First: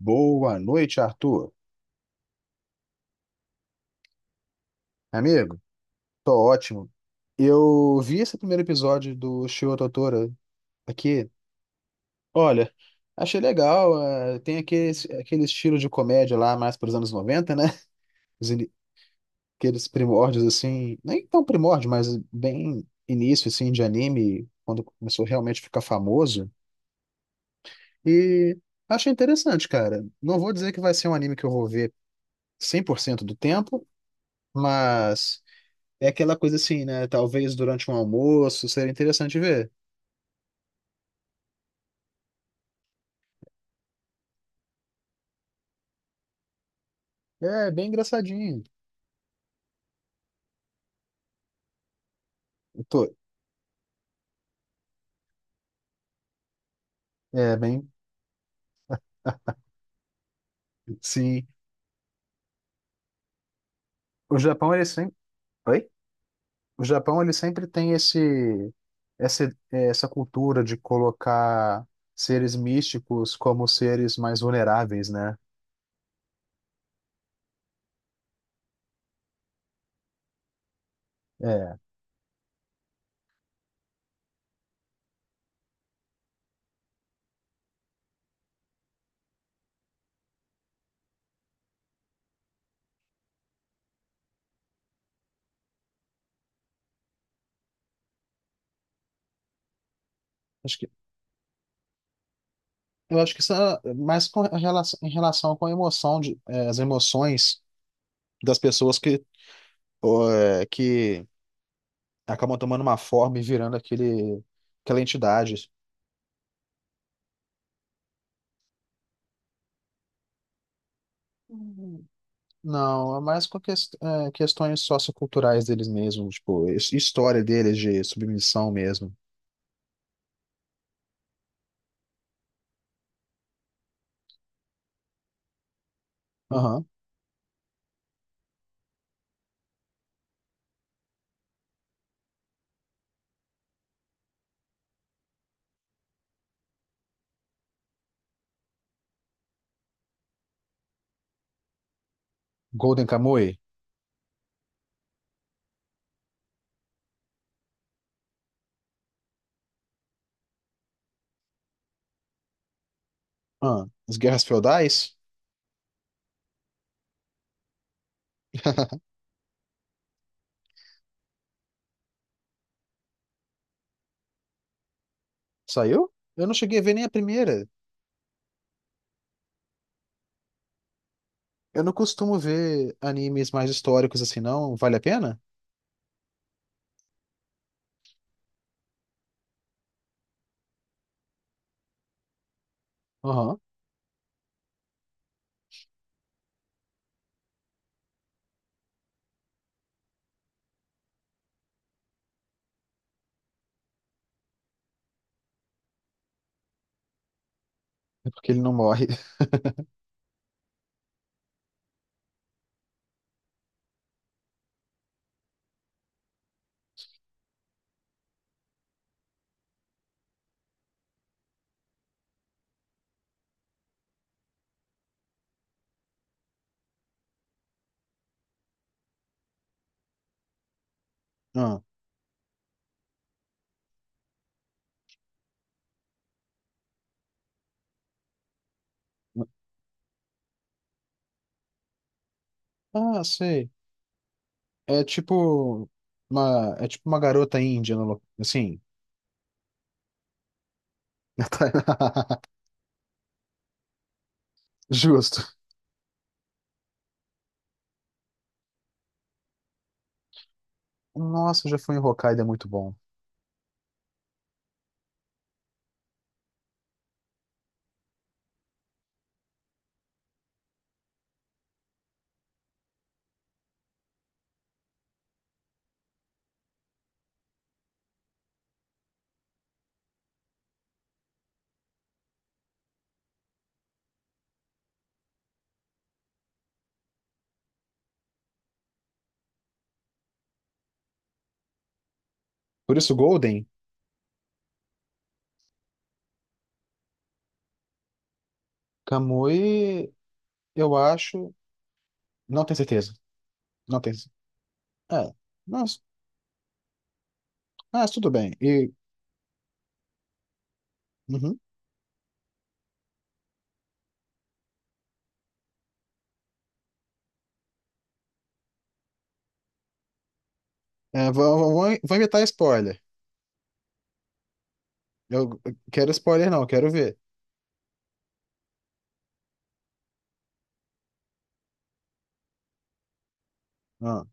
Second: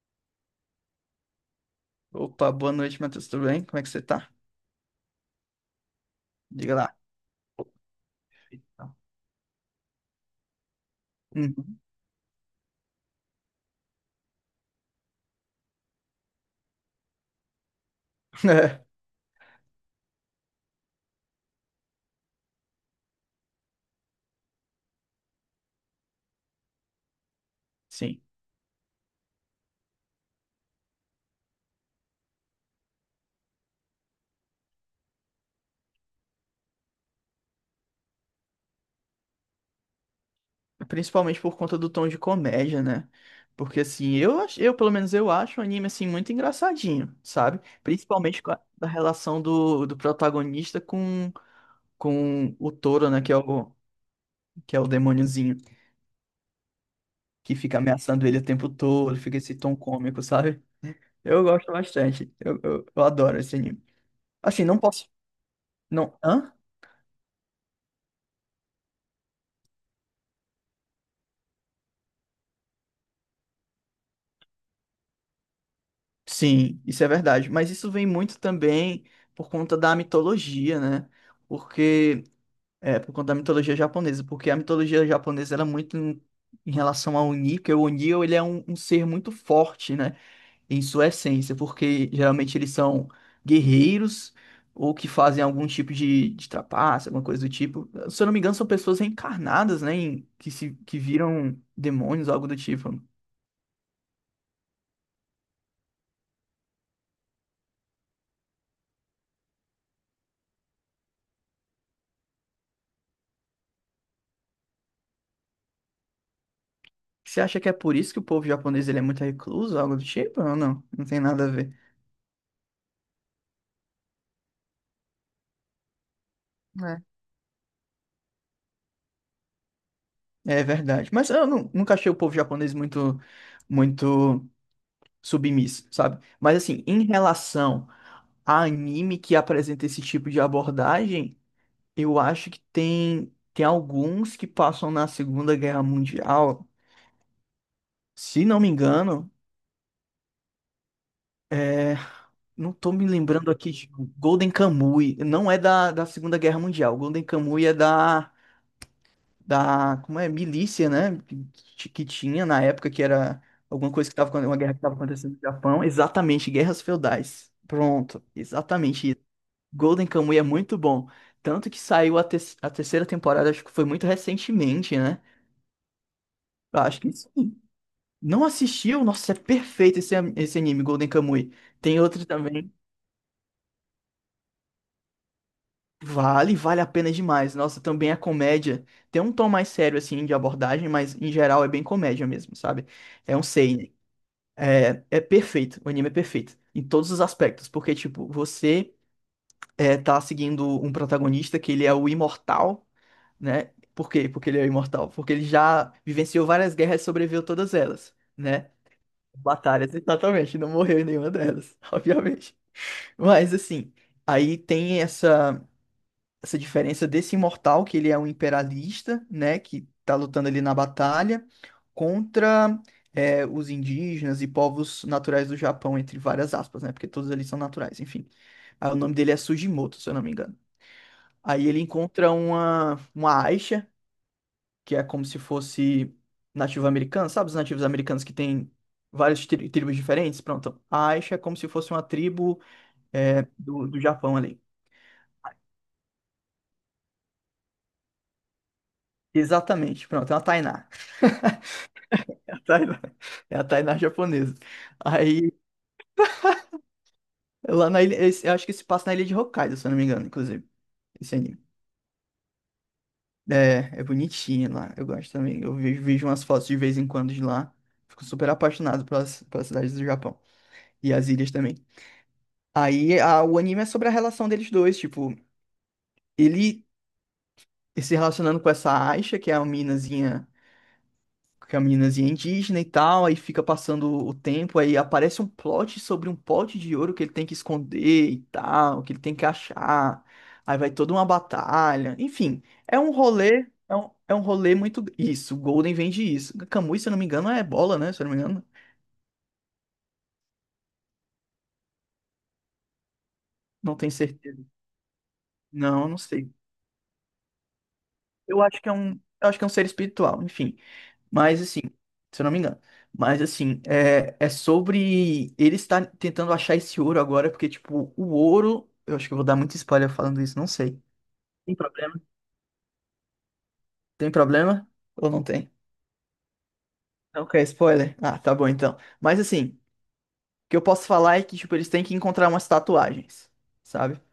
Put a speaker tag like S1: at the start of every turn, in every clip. S1: Boa noite, Arthur.
S2: Opa, boa noite, Matheus. Tudo bem? Como é que você tá?
S1: Amigo, tô
S2: Diga
S1: ótimo.
S2: lá.
S1: Eu vi esse primeiro episódio do Shio Totoro aqui.
S2: Uhum.
S1: Olha, achei legal. Tem aquele estilo de comédia lá, mais para os anos 90, né? Os ini-
S2: É,
S1: Aqueles primórdios, assim, nem tão primórdio, mas bem início, assim, de anime, quando começou realmente a ficar famoso.
S2: sim.
S1: E achei interessante, cara. Não vou dizer que vai ser um anime que eu vou ver 100% do tempo, mas. É aquela coisa assim, né? Talvez durante um almoço seria interessante ver.
S2: É, principalmente por conta do tom de comédia, né? Porque assim, eu pelo menos eu acho o anime assim muito engraçadinho, sabe?
S1: É, bem
S2: Principalmente com a,
S1: engraçadinho.
S2: da relação do protagonista com o
S1: Pô,
S2: touro, né? Que é o demôniozinho que
S1: é
S2: fica
S1: bem.
S2: ameaçando ele o tempo todo, fica esse tom cômico, sabe? Eu
S1: Sim.
S2: gosto bastante. Eu adoro esse anime.
S1: O
S2: Assim,
S1: Japão,
S2: não
S1: ele
S2: posso.
S1: sempre. Oi?
S2: Não. Hã?
S1: O Japão, ele sempre tem esse. Essa, é, essa cultura de colocar seres místicos como seres mais vulneráveis, né?
S2: Sim, isso é verdade. Mas isso vem muito também por conta da mitologia, né?
S1: É.
S2: Porque é por conta da mitologia japonesa, porque a mitologia japonesa ela é muito em relação ao Oni, que o Oni ele é um ser muito forte, né? Em sua essência, porque geralmente eles são guerreiros ou que fazem algum tipo de trapaça, alguma coisa do tipo. Se eu não me engano, são pessoas reencarnadas, né? em- que se
S1: Acho que,
S2: que viram demônios, algo do tipo.
S1: eu acho que isso é mais com relação, em relação com a emoção de, as emoções das pessoas que, ó, que acabam tomando uma forma e virando aquela entidade.
S2: Você acha que é por isso que o povo japonês ele é muito recluso, algo do tipo? Ou não? Não tem nada a ver.
S1: Hum, Não, é mais com questões socioculturais deles mesmos, tipo,
S2: Né?
S1: história deles de submissão mesmo.
S2: É verdade. Mas eu nunca achei o povo japonês muito, muito submisso, sabe? Mas assim,
S1: Aham.
S2: em relação a anime que apresenta esse tipo de abordagem, eu acho que tem alguns que passam na Segunda Guerra Mundial. Se não me engano, é, não tô me
S1: Golden
S2: lembrando
S1: Kamuy?
S2: aqui de Golden Kamuy. Não é da Segunda Guerra Mundial. Golden Kamuy é da, como é, milícia, né? Que tinha na época, que era
S1: Ah,
S2: alguma coisa que
S1: as
S2: estava,
S1: guerras
S2: uma guerra que estava
S1: feudais?
S2: acontecendo no Japão. Exatamente, guerras feudais. Pronto, exatamente isso. Golden Kamuy é muito bom. Tanto que saiu a terceira temporada, acho que foi muito recentemente, né?
S1: Saiu? Eu não cheguei
S2: Eu
S1: a ver
S2: acho
S1: nem a
S2: que sim.
S1: primeira.
S2: Não assistiu? Nossa, é perfeito esse anime, Golden Kamuy.
S1: Eu não
S2: Tem outro
S1: costumo
S2: também.
S1: ver animes mais históricos assim, não. Vale a pena?
S2: Vale a pena demais. Nossa, também é comédia. Tem um tom mais sério, assim, de abordagem, mas em geral é bem comédia mesmo, sabe? É um
S1: Aham.
S2: seinen. É perfeito, o anime é perfeito, em todos os aspectos, porque, tipo, você tá seguindo um protagonista que ele é o imortal, né? Por quê? Porque ele é o imortal, porque ele já vivenciou várias guerras e sobreviveu todas elas,
S1: É porque ele
S2: né?
S1: não morre.
S2: Batalhas, exatamente, não morreu em nenhuma delas, obviamente. Mas, assim, aí tem essa diferença desse imortal, que ele é um imperialista, né, que tá lutando ali na batalha, contra os indígenas e povos naturais do Japão, entre várias aspas, né, porque todos ali são naturais, enfim. Aí o nome dele é Sugimoto, se eu não me engano. Aí ele
S1: Ah,
S2: encontra uma, Aisha, que é como se fosse nativo americano, sabe os nativos americanos que tem várias tribos diferentes? Pronto, a Aisha é como se fosse uma tribo
S1: ah,
S2: é,
S1: sei.
S2: do, do Japão ali.
S1: É tipo é tipo uma garota índia, no assim.
S2: Exatamente, pronto, é uma Tainá. Tainá. É a Tainá japonesa.
S1: Justo.
S2: Aí, lá na ilha, eu acho que se passa na ilha de Hokkaido, se eu não me engano, inclusive, esse anime.
S1: Nossa, já fui em Hokkaido, é muito bom.
S2: É bonitinho lá, eu gosto também. Eu vejo umas fotos de vez em quando de lá. Fico super apaixonado pelas cidades do Japão. E as ilhas também. Aí, o anime é sobre a relação deles dois, tipo, ele se relacionando com essa Aisha, que é a minazinha, que a meninazinha é indígena e tal, aí fica passando o tempo, aí aparece um plot sobre um pote de ouro que ele tem que esconder e tal, que ele tem que achar. Aí vai toda uma batalha. Enfim,
S1: Por
S2: é um
S1: isso, Golden.
S2: rolê, é um rolê muito. Isso, o Golden vende isso. Camus, se eu não me engano, é bola, né? Se eu não me engano.
S1: Kamui, eu acho. Não tenho certeza.
S2: Não
S1: Não
S2: tenho
S1: tenho.
S2: certeza.
S1: É. Mas,
S2: Não, eu não sei.
S1: mas tudo bem.
S2: Eu acho que
S1: E,
S2: é um, eu acho que é um ser espiritual, enfim.
S1: uhum.
S2: Mas assim, se eu não me engano. Mas assim, é sobre ele estar tentando achar esse ouro agora, porque, tipo, o ouro. Eu acho que eu vou dar muito spoiler falando isso, não sei.
S1: É, vou, vou,
S2: Tem
S1: vou vou
S2: problema?
S1: inventar spoiler.
S2: Tem problema? Ou não
S1: Eu
S2: tem?
S1: eu quero spoiler, não, eu quero ver.
S2: Não quer spoiler? Ah, tá bom então. Mas assim, o que eu posso falar é que, tipo, eles têm que encontrar umas tatuagens, sabe?
S1: Ah,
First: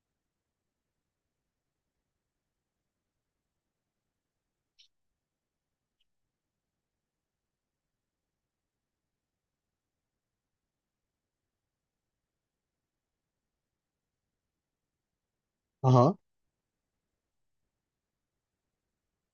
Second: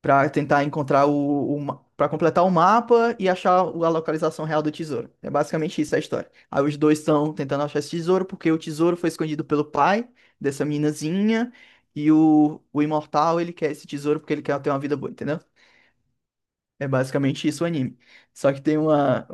S2: para tentar encontrar o, para completar o mapa e achar a localização real do tesouro. É basicamente isso a história. Aí os dois estão tentando achar esse tesouro porque o tesouro foi escondido pelo pai dessa meninazinha e o imortal ele quer esse tesouro porque ele quer ter uma vida boa, entendeu?
S1: aham.
S2: É basicamente isso o anime. Só que tem uma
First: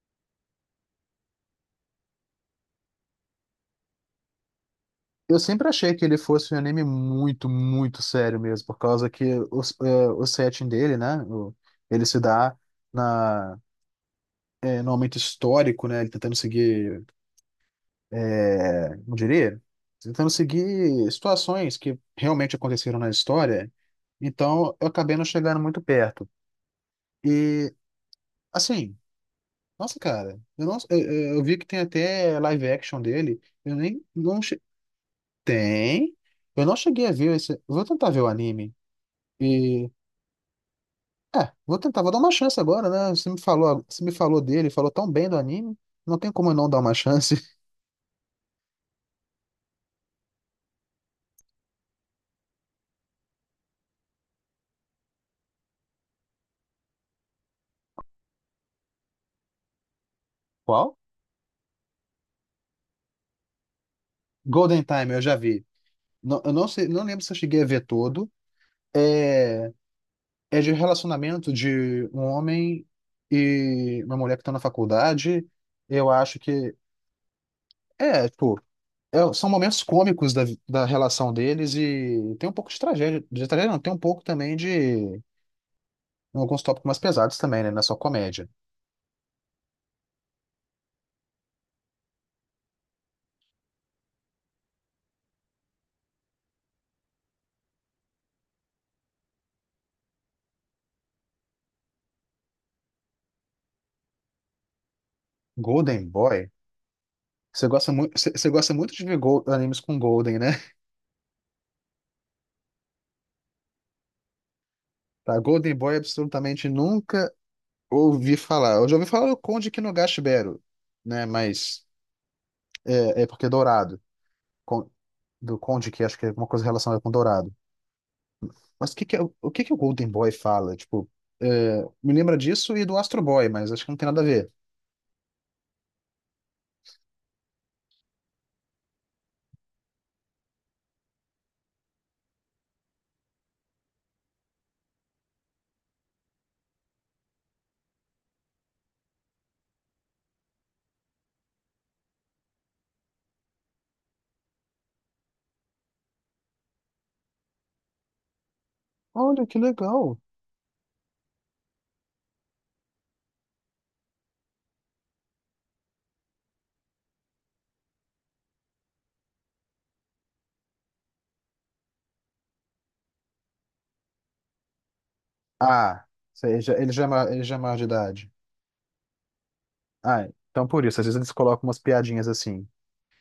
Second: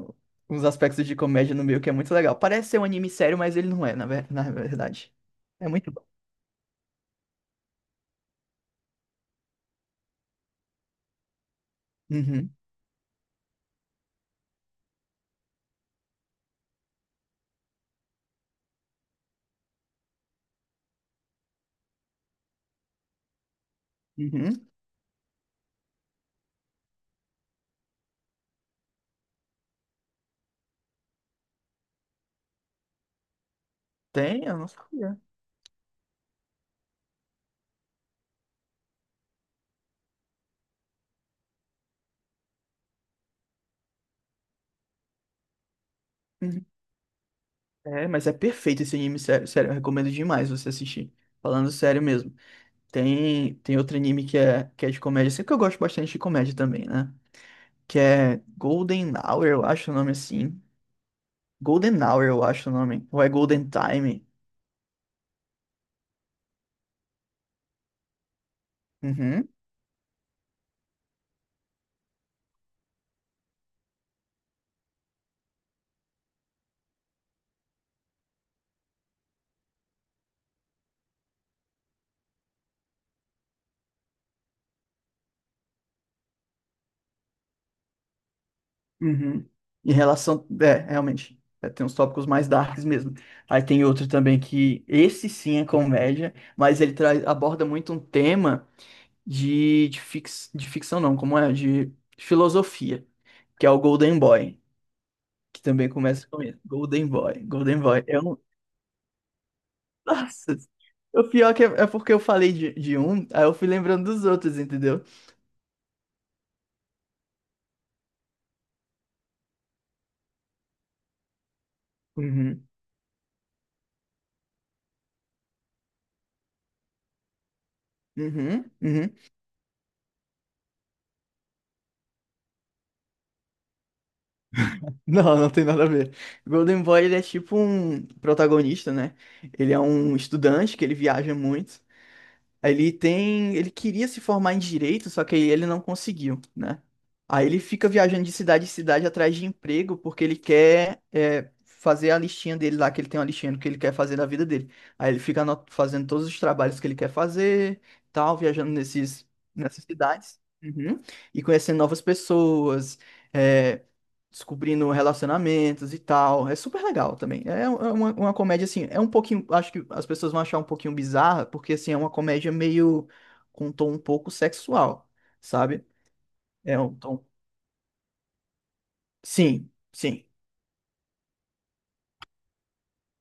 S2: uns aspectos de comédia no meio que é muito legal. Parece ser um anime sério, mas ele não é, na verdade.
S1: Eu sempre
S2: É muito
S1: achei
S2: bom.
S1: que ele fosse um anime muito, muito sério mesmo, por causa que o setting dele, né? Ele se
S2: Uhum,
S1: dá na, no momento histórico, né? Ele tá tentando seguir. É, como diria? Tentando seguir situações que realmente aconteceram na história.
S2: uhum.
S1: Então, eu acabei não chegando muito perto. E, assim, nossa, cara, eu, não, eu vi que tem até live action dele. Eu nem, não,
S2: Tem, eu não sabia.
S1: tem? Eu não cheguei a ver esse, vou tentar ver o anime. E, vou tentar, vou dar uma chance agora, né? Você me falou dele, falou tão bem do anime, não tem como eu
S2: Uhum.
S1: não dar uma chance.
S2: É, mas é perfeito esse anime, sério, sério, eu recomendo demais você assistir. Falando sério mesmo. Tem outro anime que é de comédia, sempre que eu gosto bastante de comédia também, né? Que é Golden Hour, eu acho o nome assim.
S1: Qual?
S2: Golden Hour, eu acho o nome. Ou é Golden Time.
S1: Golden Time, eu já vi. Não, eu não sei, não lembro se eu cheguei a ver todo.
S2: Uhum,
S1: É, É de relacionamento de um homem e uma mulher que estão na faculdade. Eu acho que. É, tipo. São momentos cômicos da relação deles e tem um pouco de tragédia. De tragédia, não, tem um pouco também de. Alguns tópicos mais pesados também, né? Não é só comédia.
S2: uhum. Em relação. É, realmente. Tem uns tópicos mais darks mesmo. Aí tem outro também que. Esse sim é comédia, mas ele traz, aborda muito um tema de ficção não, como é? De filosofia, que é o Golden Boy, que também
S1: Golden
S2: começa com
S1: Boy.
S2: ele. Golden Boy,
S1: Você
S2: Golden
S1: gosta
S2: Boy.
S1: muito,
S2: Eu
S1: você
S2: não...
S1: você gosta muito de ver animes com Golden, né?
S2: Nossa, o pior que é porque eu falei de um, aí eu fui lembrando dos outros, entendeu?
S1: Tá, Golden Boy absolutamente nunca ouvi falar. Eu já ouvi falar do Conde Kinogashibero, né? Mas
S2: Uhum.
S1: é porque é dourado. Do Conde, que acho que é alguma coisa relacionada com Dourado.
S2: Uhum,
S1: Mas o que
S2: uhum.
S1: que é, o que que o Golden Boy fala? Tipo, me lembra disso e do Astro Boy, mas acho que não tem nada a ver.
S2: Não, não tem nada a ver. Golden Boy, ele é tipo um protagonista, né? Ele é um estudante que ele viaja muito. Ele queria se formar em direito, só que aí ele não conseguiu, né? Aí ele fica viajando de cidade em cidade atrás de emprego, porque ele quer fazer a listinha dele lá, que ele tem uma listinha do que ele quer fazer da vida dele. Aí ele fica fazendo todos os trabalhos que ele quer fazer, tal, viajando nesses,
S1: Olha, que
S2: nessas
S1: legal.
S2: cidades, uhum, e conhecendo novas pessoas, é, descobrindo relacionamentos e tal. É super legal também. É uma comédia, assim, é um pouquinho. Acho que as pessoas vão achar um pouquinho bizarra, porque, assim, é uma comédia meio com um tom um pouco sexual, sabe?
S1: Ah, ele já,
S2: É
S1: ele
S2: um
S1: já, é ma-
S2: tom.
S1: ele já é maior de idade.
S2: Sim, sim.
S1: Ah, então por isso, às vezes eles colocam umas piadinhas assim.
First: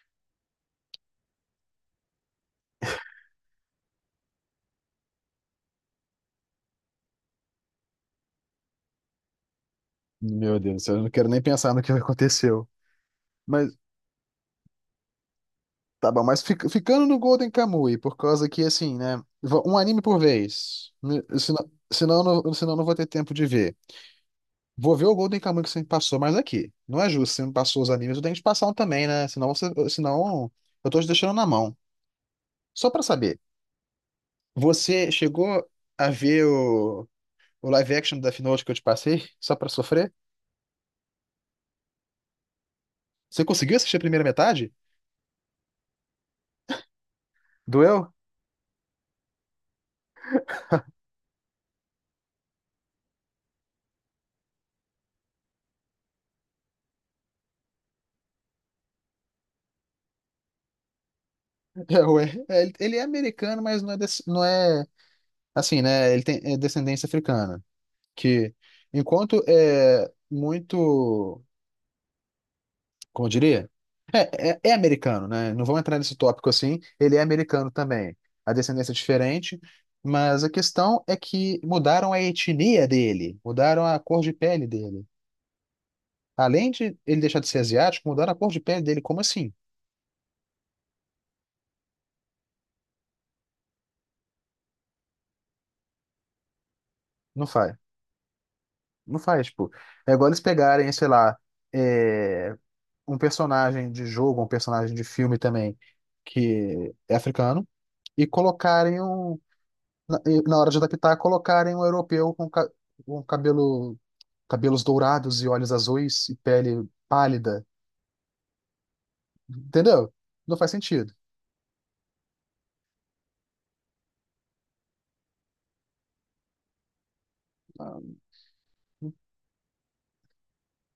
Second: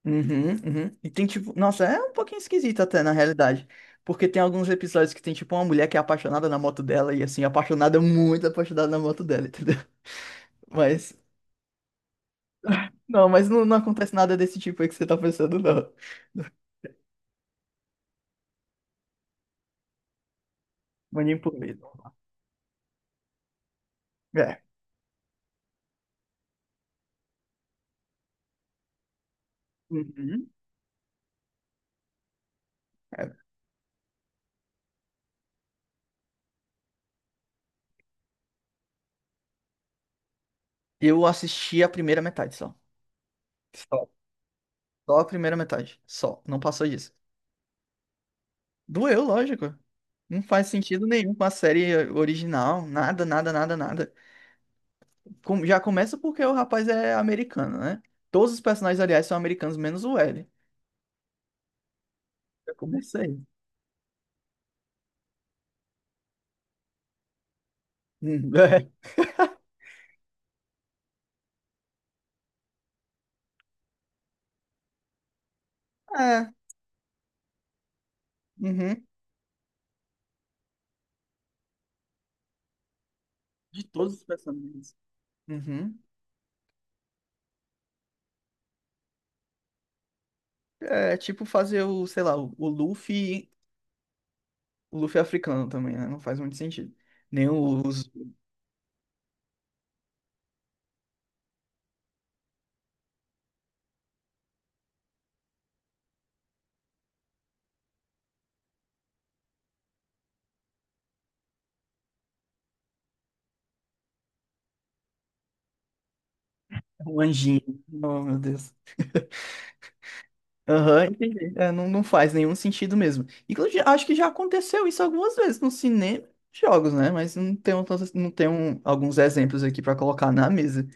S2: Uhum, uhum. E tem tipo. Nossa, é um pouquinho esquisito até, na realidade. Porque tem alguns episódios que tem, tipo, uma mulher que é apaixonada na moto dela, e assim, apaixonada, muito apaixonada na moto dela, entendeu?
S1: Meu Deus, eu não
S2: Mas.
S1: quero nem pensar no que aconteceu.
S2: Não, mas não,
S1: Mas
S2: não acontece nada desse tipo aí que você tá pensando, não.
S1: tá bom, mas ficando no Golden Kamuy, por causa que assim, né? Um anime por vez. Né,
S2: Mas nem por
S1: Senão,
S2: medo.
S1: senão eu não vou ter tempo de ver.
S2: É.
S1: Vou ver o Golden Kamuy que você me passou, mas aqui. Não é justo, você me passou os animes, eu tenho que te passar um também, né? Senão, você,
S2: Uhum.
S1: senão eu tô te deixando na mão. Só pra saber,
S2: É.
S1: você chegou a ver o live action da Death Note que eu te passei, só pra sofrer?
S2: Eu assisti a primeira metade só.
S1: Você conseguiu assistir a
S2: Só.
S1: primeira metade?
S2: Só a primeira metade. Só. Não passou disso.
S1: Doeu?
S2: Doeu, lógico. Não faz sentido nenhum com a série original. Nada, nada, nada, nada. Já começa porque o rapaz é americano, né? Todos os personagens, aliás, são americanos, menos o L.
S1: É, ué. É, Ele
S2: Já
S1: ele é
S2: comecei.
S1: americano, mas não é assim, né? Ele tem é descendência africana.
S2: Hum,
S1: Que enquanto é muito, como eu diria? É americano, né? Não vamos entrar nesse
S2: É.
S1: tópico
S2: É.
S1: assim. Ele é americano também. A descendência é
S2: Uhum.
S1: diferente, mas a questão é que mudaram a etnia dele,
S2: De
S1: mudaram a
S2: todos
S1: cor
S2: os
S1: de pele
S2: personagens.
S1: dele.
S2: Uhum.
S1: Além de ele deixar de ser asiático, mudaram a cor de pele dele. Como assim?
S2: É tipo fazer o, sei lá, o Luffy, o Luffy africano também, né? Não faz muito sentido.
S1: Não
S2: Nem
S1: faz.
S2: os.
S1: Não faz, tipo. É igual eles pegarem, sei lá, é, um personagem de jogo, um personagem de filme também, que é africano, e colocarem um. Na, e na hora de adaptar, colocarem um europeu com, um cabelos dourados e olhos azuis e pele
S2: Um
S1: pálida.
S2: anjinho. Oh, meu Deus.
S1: Entendeu? Não faz
S2: Aham,
S1: sentido.
S2: entendi. É, não, não faz nenhum sentido mesmo. Inclusive, acho que já aconteceu isso algumas vezes no cinema e jogos, né? Mas não tenho alguns exemplos aqui pra colocar na mesa.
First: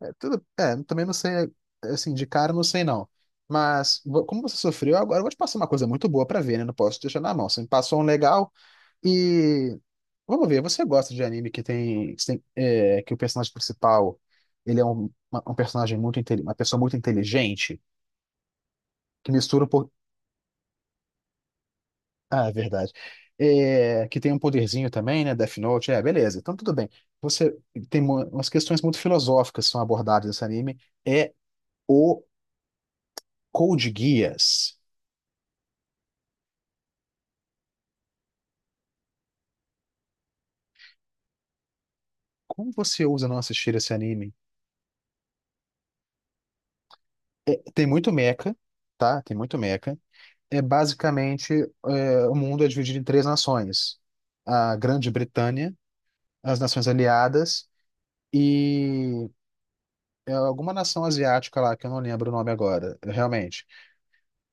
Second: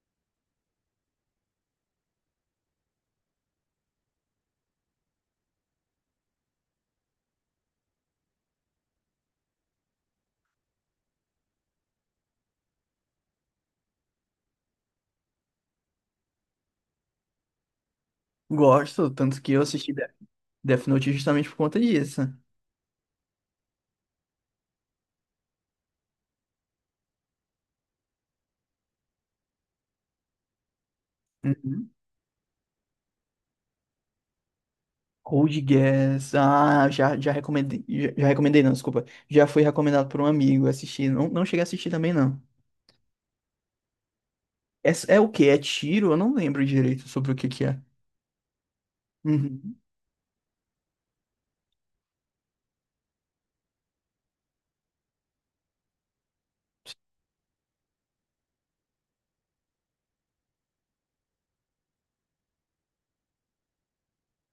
S1: É, tudo, também não sei, assim, de cara não sei não. Mas como você sofreu, agora eu vou te passar uma coisa muito boa pra ver, né? Não posso te deixar na mão. Você me passou um legal e vamos ver, você gosta de anime que tem, que o personagem principal, ele é um personagem uma pessoa muito inteligente,
S2: Gosto,
S1: que
S2: tanto que eu
S1: mistura um pouco.
S2: assisti Death Note justamente por conta disso.
S1: Ah, é verdade. É, que tem um poderzinho também, né? Death Note, é, beleza. Então, tudo bem. Você tem umas questões muito filosóficas que são abordadas nesse anime. É
S2: Uhum.
S1: o Code Geass.
S2: Code Geass. Ah, já recomendei. Já recomendei, não, desculpa. Já foi recomendado por um amigo assistir. Não, não cheguei a assistir também, não.
S1: Como você ousa não assistir esse anime?
S2: É o quê? É tiro? Eu não lembro direito sobre o que
S1: É,
S2: que é.
S1: tem muito mecha, tá? Tem muito
S2: Uhum.
S1: mecha. É basicamente, o mundo é dividido em três nações: a Grande Bretanha, as Nações Aliadas e alguma nação asiática lá que eu não lembro o nome agora, realmente.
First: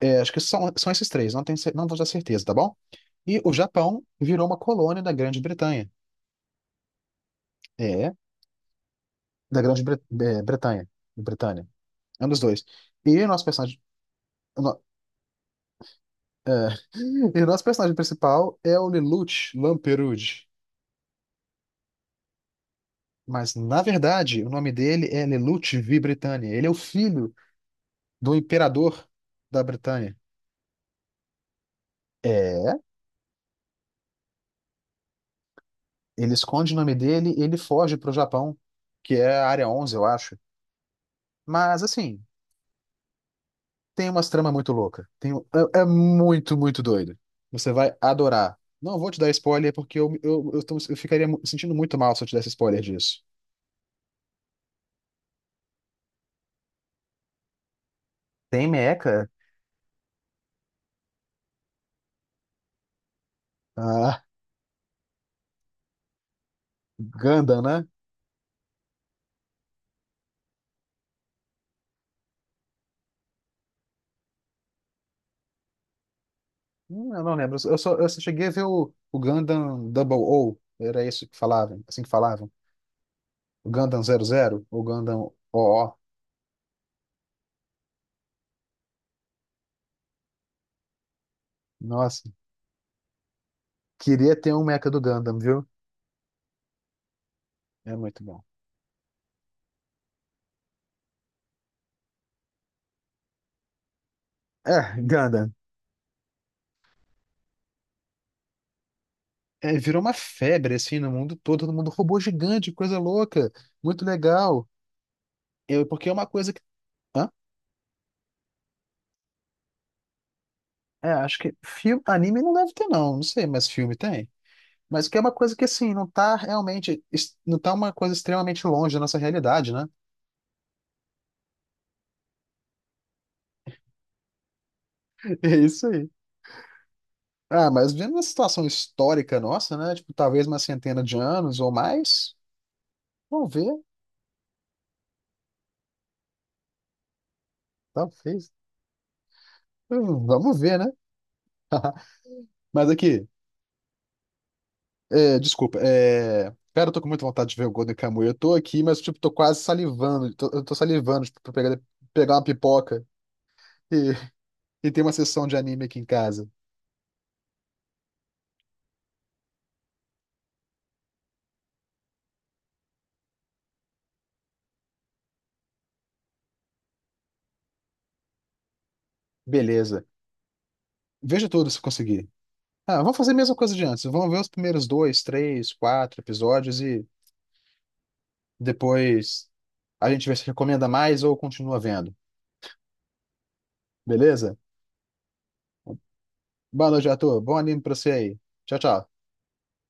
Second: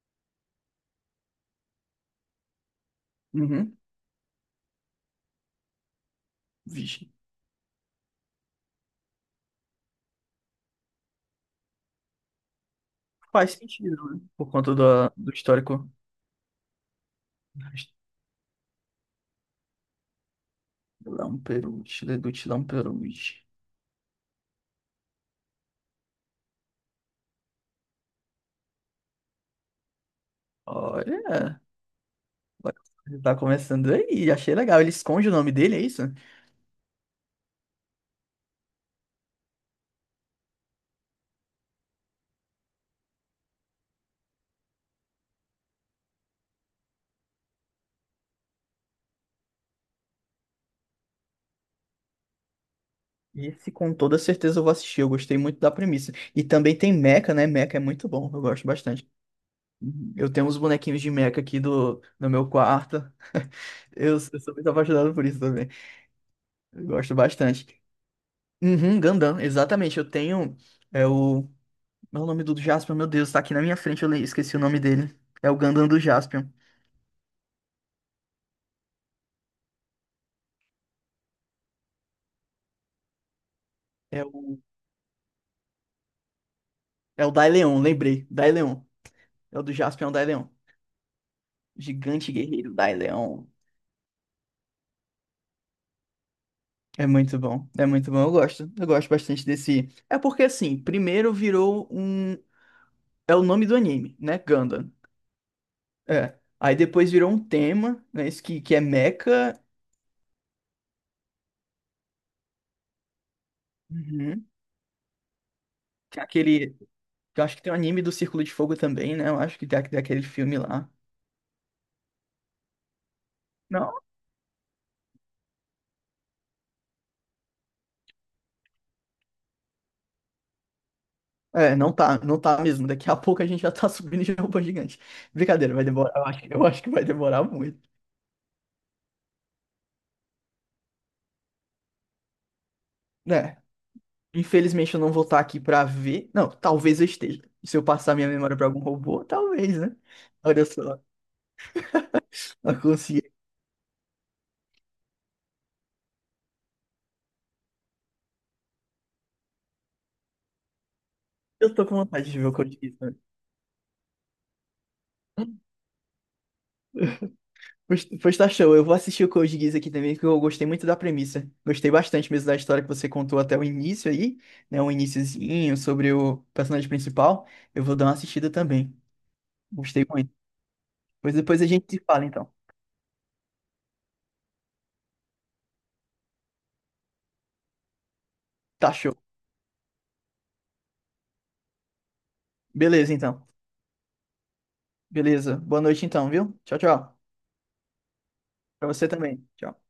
S1: É, acho que são esses três, não tenho, não vou dar certeza, tá bom? E o
S2: Uhum.
S1: Japão virou uma colônia da Grande Bretanha.
S2: Vixe.
S1: É, da Grande Bretanha. Britânia. É um dos dois. E o nosso
S2: Faz
S1: personagem,
S2: sentido, né? Por
S1: o
S2: conta
S1: no-
S2: do histórico.
S1: e o nosso personagem principal é o Lelouch Lamperouge.
S2: Castelão Peruche, Leduc Lamperuche.
S1: Mas, na verdade, o nome dele é Lelouch V. Britannia. Ele é o filho do imperador da Bretanha.
S2: Olha,
S1: É,
S2: tá começando aí, achei legal. Ele esconde o nome dele, é isso?
S1: ele esconde o nome dele e ele foge para o Japão, que é a Área 11, eu acho. Mas, assim, tem umas tramas muito loucas. É muito, muito doido. Você vai adorar. Não vou te dar spoiler porque eu ficaria sentindo muito mal se eu te desse spoiler disso.
S2: Esse com toda certeza eu vou assistir, eu gostei muito da premissa. E também tem Mecha, né? Mecha é muito bom, eu gosto
S1: Tem
S2: bastante.
S1: meca?
S2: Uhum. Eu tenho uns bonequinhos de Mecha aqui no meu quarto. Eu,
S1: Ah,
S2: eu sou muito apaixonado por isso também. Eu gosto
S1: Gundam,
S2: bastante.
S1: né?
S2: Uhum, Gundam, exatamente. Eu tenho é, o Mas o nome do Jaspion, meu Deus, tá aqui na minha frente, eu esqueci o nome dele. É o Gundam do Jaspion.
S1: Eu não lembro. Eu só cheguei a ver o Gundam Double O. Era isso que falavam, assim que falavam. O Gundam
S2: É
S1: zero
S2: o,
S1: zero, o Gundam O.
S2: é o Daileon, lembrei. Daileon. É o do Jaspion Daileon.
S1: Nossa,
S2: Gigante guerreiro Daileon.
S1: queria ter um meca do Gundam, viu?
S2: É
S1: É
S2: muito bom,
S1: muito
S2: eu
S1: bom.
S2: gosto. Eu gosto bastante desse. É porque assim, primeiro virou um. É o nome do anime, né? Gundam.
S1: É, Gundam.
S2: É. Aí depois virou um tema, né? Isso que é Mecha.
S1: É, virou uma febre, assim, no mundo todo, todo mundo, robô gigante, coisa louca, muito
S2: Uhum.
S1: legal. Eu, porque é
S2: Que é
S1: uma coisa que.
S2: aquele.
S1: Hã?
S2: Eu acho que tem um anime do Círculo de Fogo também, né? Eu acho que tem aquele filme lá.
S1: É, acho que filme, anime não deve ter, não, não sei, mas filme tem. Mas que é uma coisa que, assim, não tá realmente. Não tá uma coisa extremamente longe da nossa realidade, né?
S2: É, não tá mesmo. Daqui a pouco a gente já tá subindo de robô gigante.
S1: É
S2: Brincadeira, vai
S1: isso aí.
S2: demorar. Eu acho que vai demorar
S1: Ah,
S2: muito.
S1: mas vendo uma situação histórica nossa, né? Tipo, talvez uma centena de anos ou mais. Vamos
S2: Né?
S1: ver,
S2: Infelizmente eu não vou estar aqui pra ver. Não, talvez eu esteja. Se eu passar minha
S1: talvez.
S2: memória pra algum robô, talvez, né?
S1: Vamos
S2: Olha
S1: ver, né?
S2: só, eu
S1: Mas
S2: consegui.
S1: aqui. É, desculpa, Cara, eu tô com muita vontade de ver o Golden Kamuy. Eu tô aqui, mas, tipo, tô quase salivando. Eu tô salivando, tipo, pra
S2: Eu
S1: pegar,
S2: tô com vontade
S1: pegar
S2: de
S1: uma
S2: ver o Code Geass,
S1: pipoca
S2: né?
S1: e, e ter uma sessão de anime aqui em casa.
S2: Pois tá show, eu vou assistir o Code Geass aqui também, que eu gostei muito da premissa. Gostei bastante mesmo da história que você contou até o início aí, né? Um iniciozinho sobre o personagem principal. Eu vou dar uma assistida também.
S1: Beleza.
S2: Gostei muito. Mas
S1: Veja
S2: depois a
S1: tudo se
S2: gente se fala,
S1: conseguir.
S2: então.
S1: Ah, vamos fazer a mesma coisa de antes. Vamos ver os primeiros dois, três, quatro episódios e
S2: Tá show.
S1: depois a gente vê se recomenda mais ou continua vendo.
S2: Beleza, então.
S1: Beleza?
S2: Beleza. Boa noite, então, viu? Tchau,
S1: Boa noite,
S2: tchau.
S1: Arthur. Bom anime pra você aí. Tchau,
S2: Pra você
S1: tchau.
S2: também. Tchau.